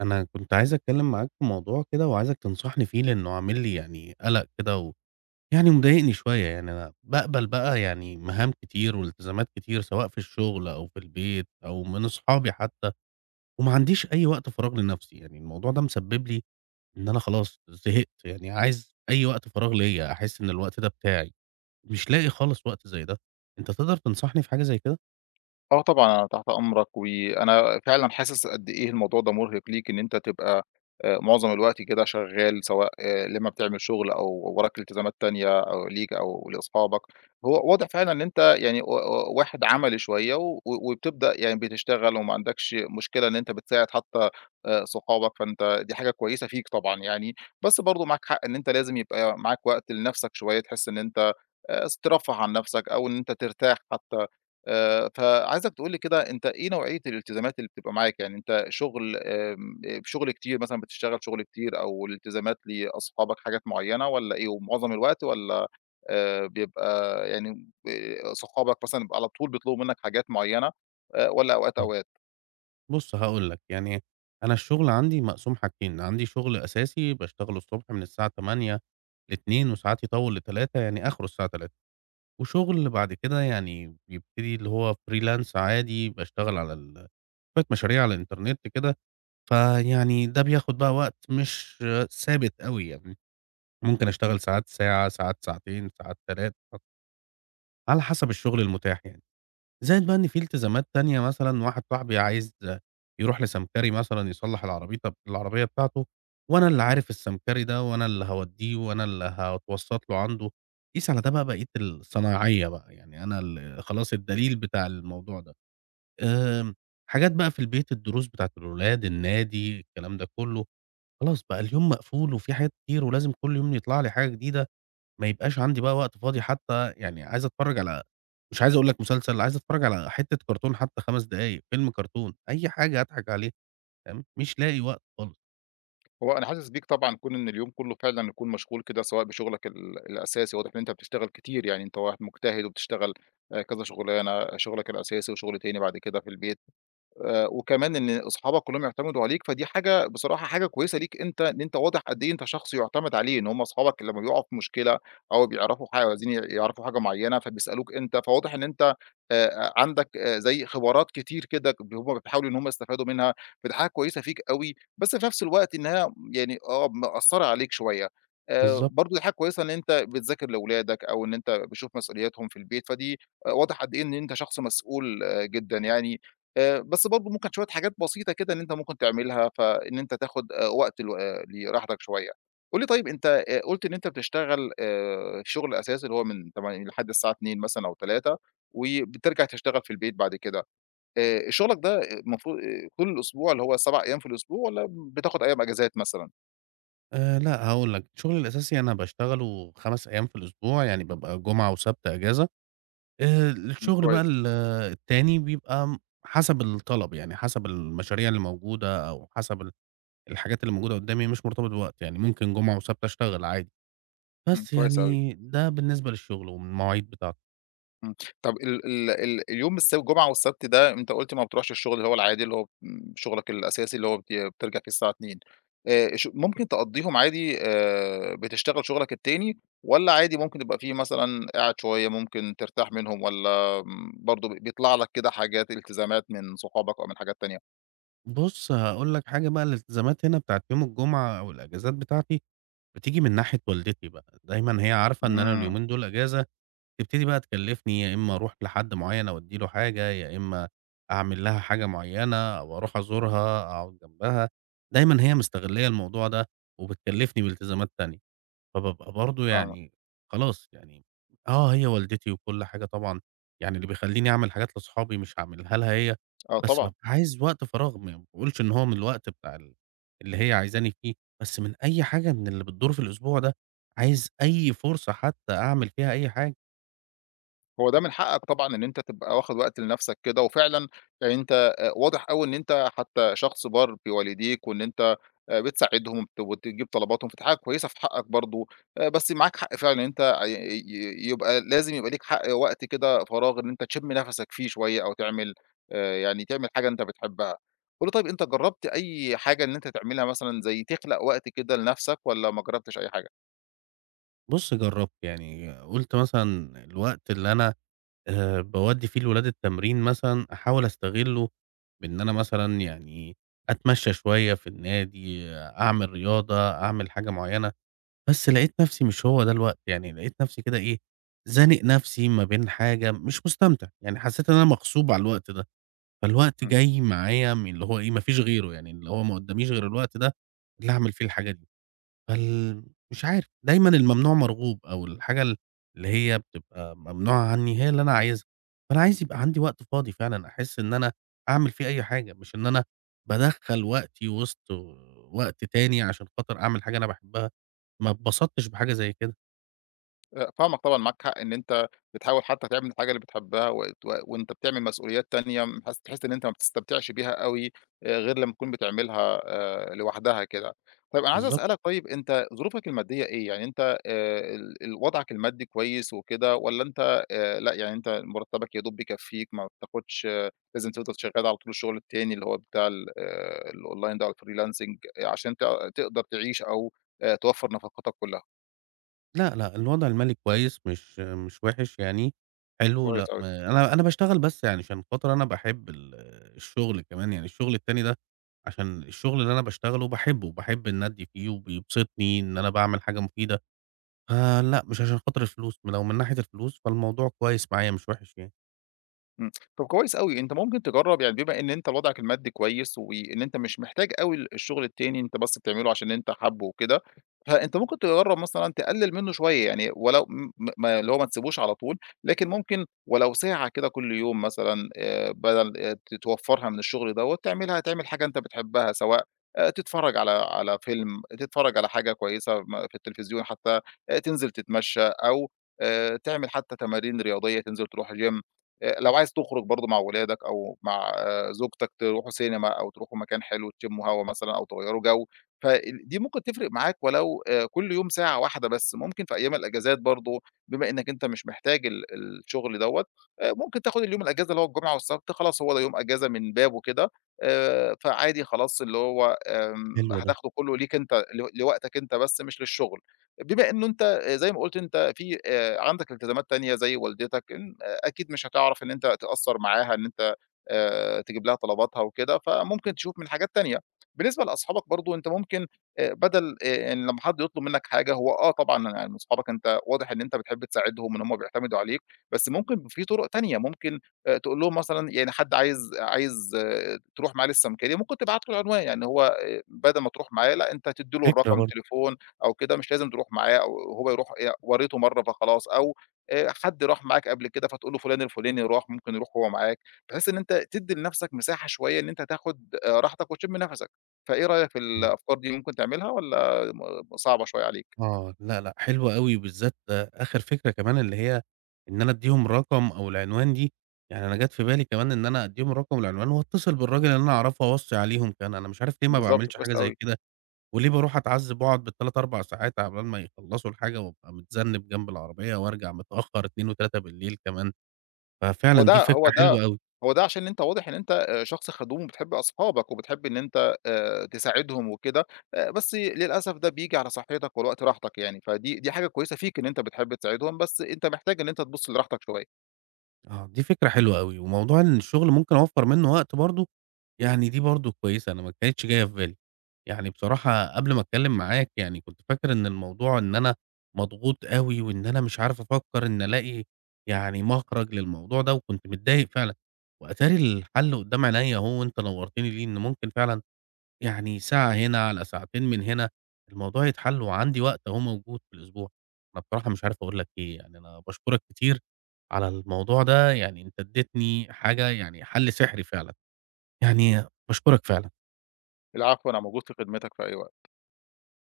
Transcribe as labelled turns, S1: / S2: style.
S1: أنا كنت عايز أتكلم معاك في موضوع كده وعايزك تنصحني فيه، لأنه عامل لي يعني قلق كده يعني مضايقني شوية. يعني أنا بقبل بقى يعني مهام كتير والتزامات كتير، سواء في الشغل أو في البيت أو من أصحابي حتى، وما عنديش أي وقت فراغ لنفسي. يعني الموضوع ده مسبب لي إن أنا خلاص زهقت. يعني عايز أي وقت فراغ ليا، أحس إن الوقت ده بتاعي، مش لاقي خالص وقت زي ده. أنت تقدر تنصحني في حاجة زي كده؟
S2: آه طبعًا، أنا تحت أمرك، وأنا فعلًا حاسس قد إيه الموضوع ده مرهق ليك، إن أنت تبقى معظم الوقت كده شغال، سواء لمّا بتعمل شغل أو وراك التزامات تانية أو ليك أو لأصحابك. هو واضح فعلًا إن أنت يعني و واحد عملي شوية، وبتبدأ يعني بتشتغل وما عندكش مشكلة إن أنت بتساعد حتى صحابك، فأنت دي حاجة كويسة فيك طبعًا يعني. بس برضه معاك حق إن أنت لازم يبقى معاك وقت لنفسك شوية، تحس إن أنت س ترفّه عن نفسك أو إن أنت ترتاح حتى. فعايزك تقول لي كده أنت إيه نوعية الالتزامات اللي بتبقى معاك؟ يعني أنت شغل كتير مثلًا بتشتغل شغل كتير أو الالتزامات لأصحابك حاجات معيّنة والّا إيه ومعظم الوقت والّا بيبقى يعني صحابك مثلًا على طول بيطلبوا منّك حاجات معيّنة والّا أوقات، أوقات؟
S1: بُص هاقول لك، يعني أنا الشغل عندي مقسوم حاجتين، عندي شغل أساسي باشتغله الصبح من الساعة 8:00 ل14:00، وساعات يطوّل ل15:00، يعني آخره الساعة 15:00. وشغل بعد كده يعني بيبتدي، اللي هو freelance، عادي باشتغل على ال شوية مشاريع على الإنترنت كده. فيعني ده بياخد بقى وقت مش ثابت أوي يعني، ممكن أشتغل ساعات ساعة، ساعات ساعتين، ساعات 3، على حسب الشغل المتاح يعني. زائد بقى إن في التزامات تانية، مثلًا واحد صاحبي عايز يروح لسمكري مثلًا يصلّح العربيطة العربية بتاعته، وأنا اللي عارف السمكري ده، وأنا اللي هاودّيه، وأنا اللي هاتوسّط له عنده. قيس على ده بقى بقية الصنايعية بقى، يعني أنا ال خلاص الدليل بتاع الموضوع ده. آمم، حاجات بقى في البيت، الدروس بتاعة الولاد، النادي، الكلام ده كُلّه. خلاص بقى اليوم مقفول، وفي حاجات كتير، ولازم كل يوم يطلع لي حاجة جديدة. ما يبقاش عندي بقى وقت فاضي حتى. يعني عايز أتفرّج على، مش عايز أقول لك مسلسل، عايز أتفرّج على حتّة كرتون، حتى 5 دقايق، فيلم كرتون، أي حاجة أضحك عليها. فاهم، مش لاقي وقت خالص.
S2: هو أنا حاسس بيك طبعًا كون إن اليوم كلّه فعلًا يكون مشغول كده سواء بشغلك الأساسي واضح إن أنت بتشتغل كتير يعني أنت واحد مجتهد وبتشتغل كذا شغلانة، شغلك الأساسي وشغل تاني بعد كده في البيت. وكمان إن أصحابك كلّهم يعتمدوا عليك، فدي حاجة بصراحة حاجة كويسة ليك أنت، إن أنت واضح قد إيه أنت شخص يُعتمد عليه، إن هم أصحابك لمّا بيقعوا في مشكلة أو بيعرفوا عايزين يعرفوا حاجة معيّنة فبيسألوك أنت، فواضح إن أنت عندك زي خبرات كتير كده هم بيحاولوا إن هم يستفادوا منها، فدي حاجة كويسة فيك أوي، بس في نفس الوقت إنها يعني مأثّرة عليك شوية.
S1: بالضبط.
S2: برضه دي حاجة كويسة إن أنت بتذاكر لأولادك أو إن أنت بتشوف مسؤولياتهم في البيت، فدي آه، واضح قد إيه إن أنت شخص مسؤول جدًا يعني. بس برضه ممكن شوية حاجات بسيطة كده إن أنت ممكن تعملها، فإن أنت تاخد وقت ل آه، لراحتك شوية. قُل لي طيب أنت قُلت إن أنت بتشتغل شغل أساسي اللي هو من 08:00 لحد الساعة 14:00 مثلًا أو 15:00 وبترجع تشتغل في البيت بعد كده. شغلك ده المفروض طول الأسبوع اللي هو 7 أيام في الأسبوع والّا بتاخد أيام إجازات مثلًا؟
S1: لأ، هاقول لك، شغلي الأساسي أنا باشتغله 5 أيام في الأسبوع، يعني بابقى جمعة وسبت إجازة.
S2: إمم،
S1: الشغل بقى
S2: كويس.
S1: ال التاني بيبقى م حسب الطلب، يعني حسب المشاريع اللي موجودة أو حسب ال الحاجات اللي موجودة قدّامي، مش مرتبط بوقت، يعني ممكن جمعة وسبت أشتغل عادي.
S2: إمم،
S1: بس
S2: كويس أوي.
S1: يعني ده بالنسبة للشغل والمواعيد بتاعته.
S2: إمم. طب ال ال ال اليوم الجمعة والسبت ده أنت قُلت ما بتروحش الشغل اللي هو العادي اللي هو شغلك الأساسي اللي هو بترجع فيه الساعة 14:00، ش ممكن تقضّيهم عادي بتشتغل شغلك التاني والّا عادي ممكن يبقى في مثلًا قاعد شوية ممكن ترتاح منهم والّا برضه بيطلع لك كده حاجات التزامات من صحابك أو من حاجات تانية؟
S1: بُص، هاقول لك حاجة بقى، الالتزامات هنا بتاعة يوم الجمعة أو الأجازات بتاعتي بتيجي من ناحية والدتي بقى. دايمًا هي عارفة إن أنا
S2: إمم،
S1: اليومين دول أجازة، تبتدي بقى تكلّفني يا إما أروح لحد معيّن أودّي له حاجة، يا إما أعمل لها حاجة معيّنة، أو أروح أزورها أقعد جنبها. دايمًا هي مستغلّية الموضوع ده وبتكلّفني بالتزامات تانية. فبابقى برضه
S2: فاهمك،
S1: يعني خلاص يعني، آه، هي والدتي وكل حاجة طبعًا، يعني اللي بيخلّيني أعمل حاجات لأصحابي مش هاعملها لها هي.
S2: آه
S1: بس
S2: طبعًا.
S1: بابقى عايز وقت فراغ، ما باقولش إن هو من الوقت بتاع ال اللي هي عايزاني فيه، بس من أي حاجة من اللي بتدور في الأسبوع ده، عايز أي فرصة حتى أعمل فيها أي حاجة.
S2: هو ده من حقك طبعًا إن أنت تبقى واخد وقت لنفسك كده، وفعلًا يعني أنت واضح أوي إن أنت حتى شخص بار بوالديك، وإن أنت بتساعدهم وتجيب طلباتهم، فدي حاجة كويسة في حقك برضه. بس معاك حق فعلًا إن أنت ي ي يبقى لازم يبقى ليك حق وقت كده فراغ إن أنت تشم نفسك فيه شوية، أو تعمل يعني تعمل حاجة أنت بتحبها. قُل لي طيب أنت جرّبت أي حاجة إن أنت تعملها مثلًا زي تخلق وقت كده لنفسك، والّا ما جرّبتش أي حاجة؟
S1: بُص جرّبت، يعني قُلت مثلًا الوقت اللي أنا باودّي فيه الولاد التمرين مثلًا، أحاول أستغلّه بإن أنا مثلًا يعني أتمشّى شوية في النادي، أعمل رياضة، أعمل حاجة معيّنة. بس لقيت نَفْسي مش هو ده الوقت، يعني لقيت نَفْسي كده إيه، زانق نَفْسي ما بين حاجة مش مستمتع، يعني حسّيت إن أنا مغصوب على الوقت ده. فالوقت جاي معايا من اللي هو إيه، ما فيش غيره، يعني اللي هو ما قُدّاميش غير الوقت ده اللي أعمل فيه الحاجة دي. فال مش عارف، دايمًا الممنوع مرغوب، أو الحاجة ال اللي هي بتبقى ممنوعة عني هي اللي أنا عايزها. فأنا عايز يبقى عندي وقت فاضي فعلًا، أحس إن أنا أعمل فيه أي حاجة، مش إن أنا بادخّل وقتي وسط وقت تاني عشان خاطر أعمل حاجة أنا باحبها، ما اتبسطتش بحاجة زي كده.
S2: فاهمك طبعًا، معاك حق إن أنت بتحاول حتى تعمل الحاجة اللي بتحبها وأنت بتعمل مسؤوليات تانية م حاس تحس إن أنت ما بتستمتعش بيها أوي، غير لمّا تكون بتعملها لوحدها كده. طيب أنا عايز
S1: بالضبط.
S2: أسألك طيب أنت ظروفك المادية إيه؟ يعني أنت ال ال وضعك المادي كويس وكده والّا أنت لأ يعني أنت مرتبك يا دوب بيكفيك ما بتاخدش لازم تفضل شغال على طول الشغل التاني اللي هو بتاع ال الأونلاين ده أو الfreelancing عشان تقدر تعيش أو توفر نفقاتك كلها؟
S1: لأ، لأ، الوضع المالي كويس، مش وِحِش يعني، حلو.
S2: كويس
S1: لأ،
S2: أوي.
S1: ما أنا أنا باشتغل بس يعني عشان خاطر أنا باحب ال الشغل كمان، يعني الشغل التاني ده عشان الشغل اللي أنا باشتغله باحبه، وباحب الندي فيه، وبيبسطني إن أنا باعمل حاجة مفيدة. فلأ، مش عشان خاطر الفلوس، لو من ناحية الفلوس فالموضوع كويس معايا، مش وِحِش يعني.
S2: إمم، طب كويس أوي، أنت ممكن تجرّب يعني بما إن أنت وضعك المادي كويس، وإن أنت مش محتاج أوي الشغل التاني، أنت بس بتعمله عشان أنت حابه وكده، فأنت ممكن تجرّب مثلًا تقلل منه شوية، يعني ولو ما اللي هو ما تسيبوش على طول، لكن ممكن ولو ساعة كده كل يوم مثلًا بدل ت توفّرها من الشغل دوّة، تعملها تعمل حاجة أنت بتحبها، سواء تتفرّج على فيلم، تتفرّج على حاجة كويسة في التلفزيون حتى، تنزل تتمشى أو تعمل حتى تمارين رياضية، تنزل تروح gym لو عايز تخرج برضه مع ولادك أو مع زوجتك تروحوا سينما أو تروحوا مكان حلو تشموا هوا مثلًا أو تغيّروا جو، دي ممكن تفرق معاك ولو كل يوم ساعة واحدة بس، ممكن في أيام الأجازات برضه بما إنك أنت مش محتاج الشغل دوّة. ممكن تاخد اليوم الأجازة اللي هو الجمعة والسبت خلاص هو ده يوم أجازة من بابه كده. فعادي خلاص اللي هو
S1: حلو ده،
S2: هتاخده كله ليك أنت لوقتك أنت بس مش للشغل. بما إنه أنت زي ما قُلت أنت في عندك التزامات تانية زي والدتك إن أكيد مش هتعرف إن أنت تأثّر معاها إن أنت تجيب لها طلباتها وكده، فممكن تشوف من حاجات تانية. بالنسبة لأصحابك برضه أنت ممكن بدل إن لمّا حد يطلب منّك حاجة هو طبعًا يعني من صحابك أنت واضح إن أنت بتحب تساعدهم، إن هم بيعتمدوا عليك، بس ممكن في طُرق تانية، ممكن تقول لهم مثلًا يعني حد عايز تروح معاه للسمكري، ممكن تبعت له العنوان، يعني هو بدل ما تروح معاه لأ، أنت تدّي له
S1: فكرة
S2: الرقم
S1: برضه.
S2: تليفون أو كده، مش لازم تروح معاه أو هو يروح وريته مرّة فخلاص أو حد راح معاك قبل كده فتقول له فلان الفلاني راح، ممكن يروح هو معاك، بحيث إن أنت تدّي لنفسك مساحة شوية إن أنت تاخد راحتك وتشم نفسك. فإيه رأيك في
S1: آه.
S2: الأفكار دي ممكن تعملها والّا صعبة شوية عليك؟
S1: آه، لأ، لأ، حلو أوي، وبالذات آخر فكرة كمان، اللي هي إن أنا أدّيهم رقم أو العنوان دي. يعني أنا جات في بالي كمان إن أنا أدّيهم الرقم والعنوان، وأتصل بالراجل اللي أنا أعرفه أوصّي عليهم كمان. أنا مش عارف ليه ما
S2: بالضبط،
S1: باعملش
S2: كويس
S1: حاجة زي
S2: أوي.
S1: كده، وليه باروح أتعذّب وأقعد بال3، 4 ساعات عقبال ما يخلّصوا الحاجة، وأبقى متذنّب جنب العربية، وارجع متأخّر 2 و3 بالليل كمان.
S2: هو
S1: ففعلًا دي
S2: ده هو
S1: فكرة
S2: ده
S1: حلوة أوي.
S2: هو ده عشان أنت واضح إن أنت شخص خدوم وبتحب أصحابك وبتحب إن أنت تساعدهم وكده. بس للأسف ده بييجي على صحتك والوقت راحتك يعني، دي حاجة كويسة فيك إن أنت بتحب تساعدهم، بس أنت محتاج إن أنت تبُص لراحتك شوية.
S1: آه، دي فكرة حلوة أوي. وموضوع إن الشغل ممكن أوفّر منّه وقت برضه، يعني دي برضه كويسة، أنا ما كانتش جاية في بالي. يعني بصراحة قبل ما أتكلّم معاك يعني كنت فاكر إن الموضوع إن أنا مضغوط أوي، وإن أنا مش عارف أفكّر إن ألاقي يعني مخرج للموضوع ده، وكنت متضايق فعلًا. وأتاري الحل قدّام عينيّا أهو، وأنت نوّرتني ليه، إن ممكن فعلًا يعني ساعة هنا على ساعتين من هنا، الموضوع يتحل، وعندي وقت أهو موجود في الأسبوع. أنا بصراحة مش عارف أقول لك إيه، يعني أنا باشكرك كتير على الموضوع ده، يعني أنت ادّيتني حاجة يعني حَل سحري فعلًا، يعني باشكرك فعلًا.
S2: العفو، أنا موجود في خدمتك في أي وقت.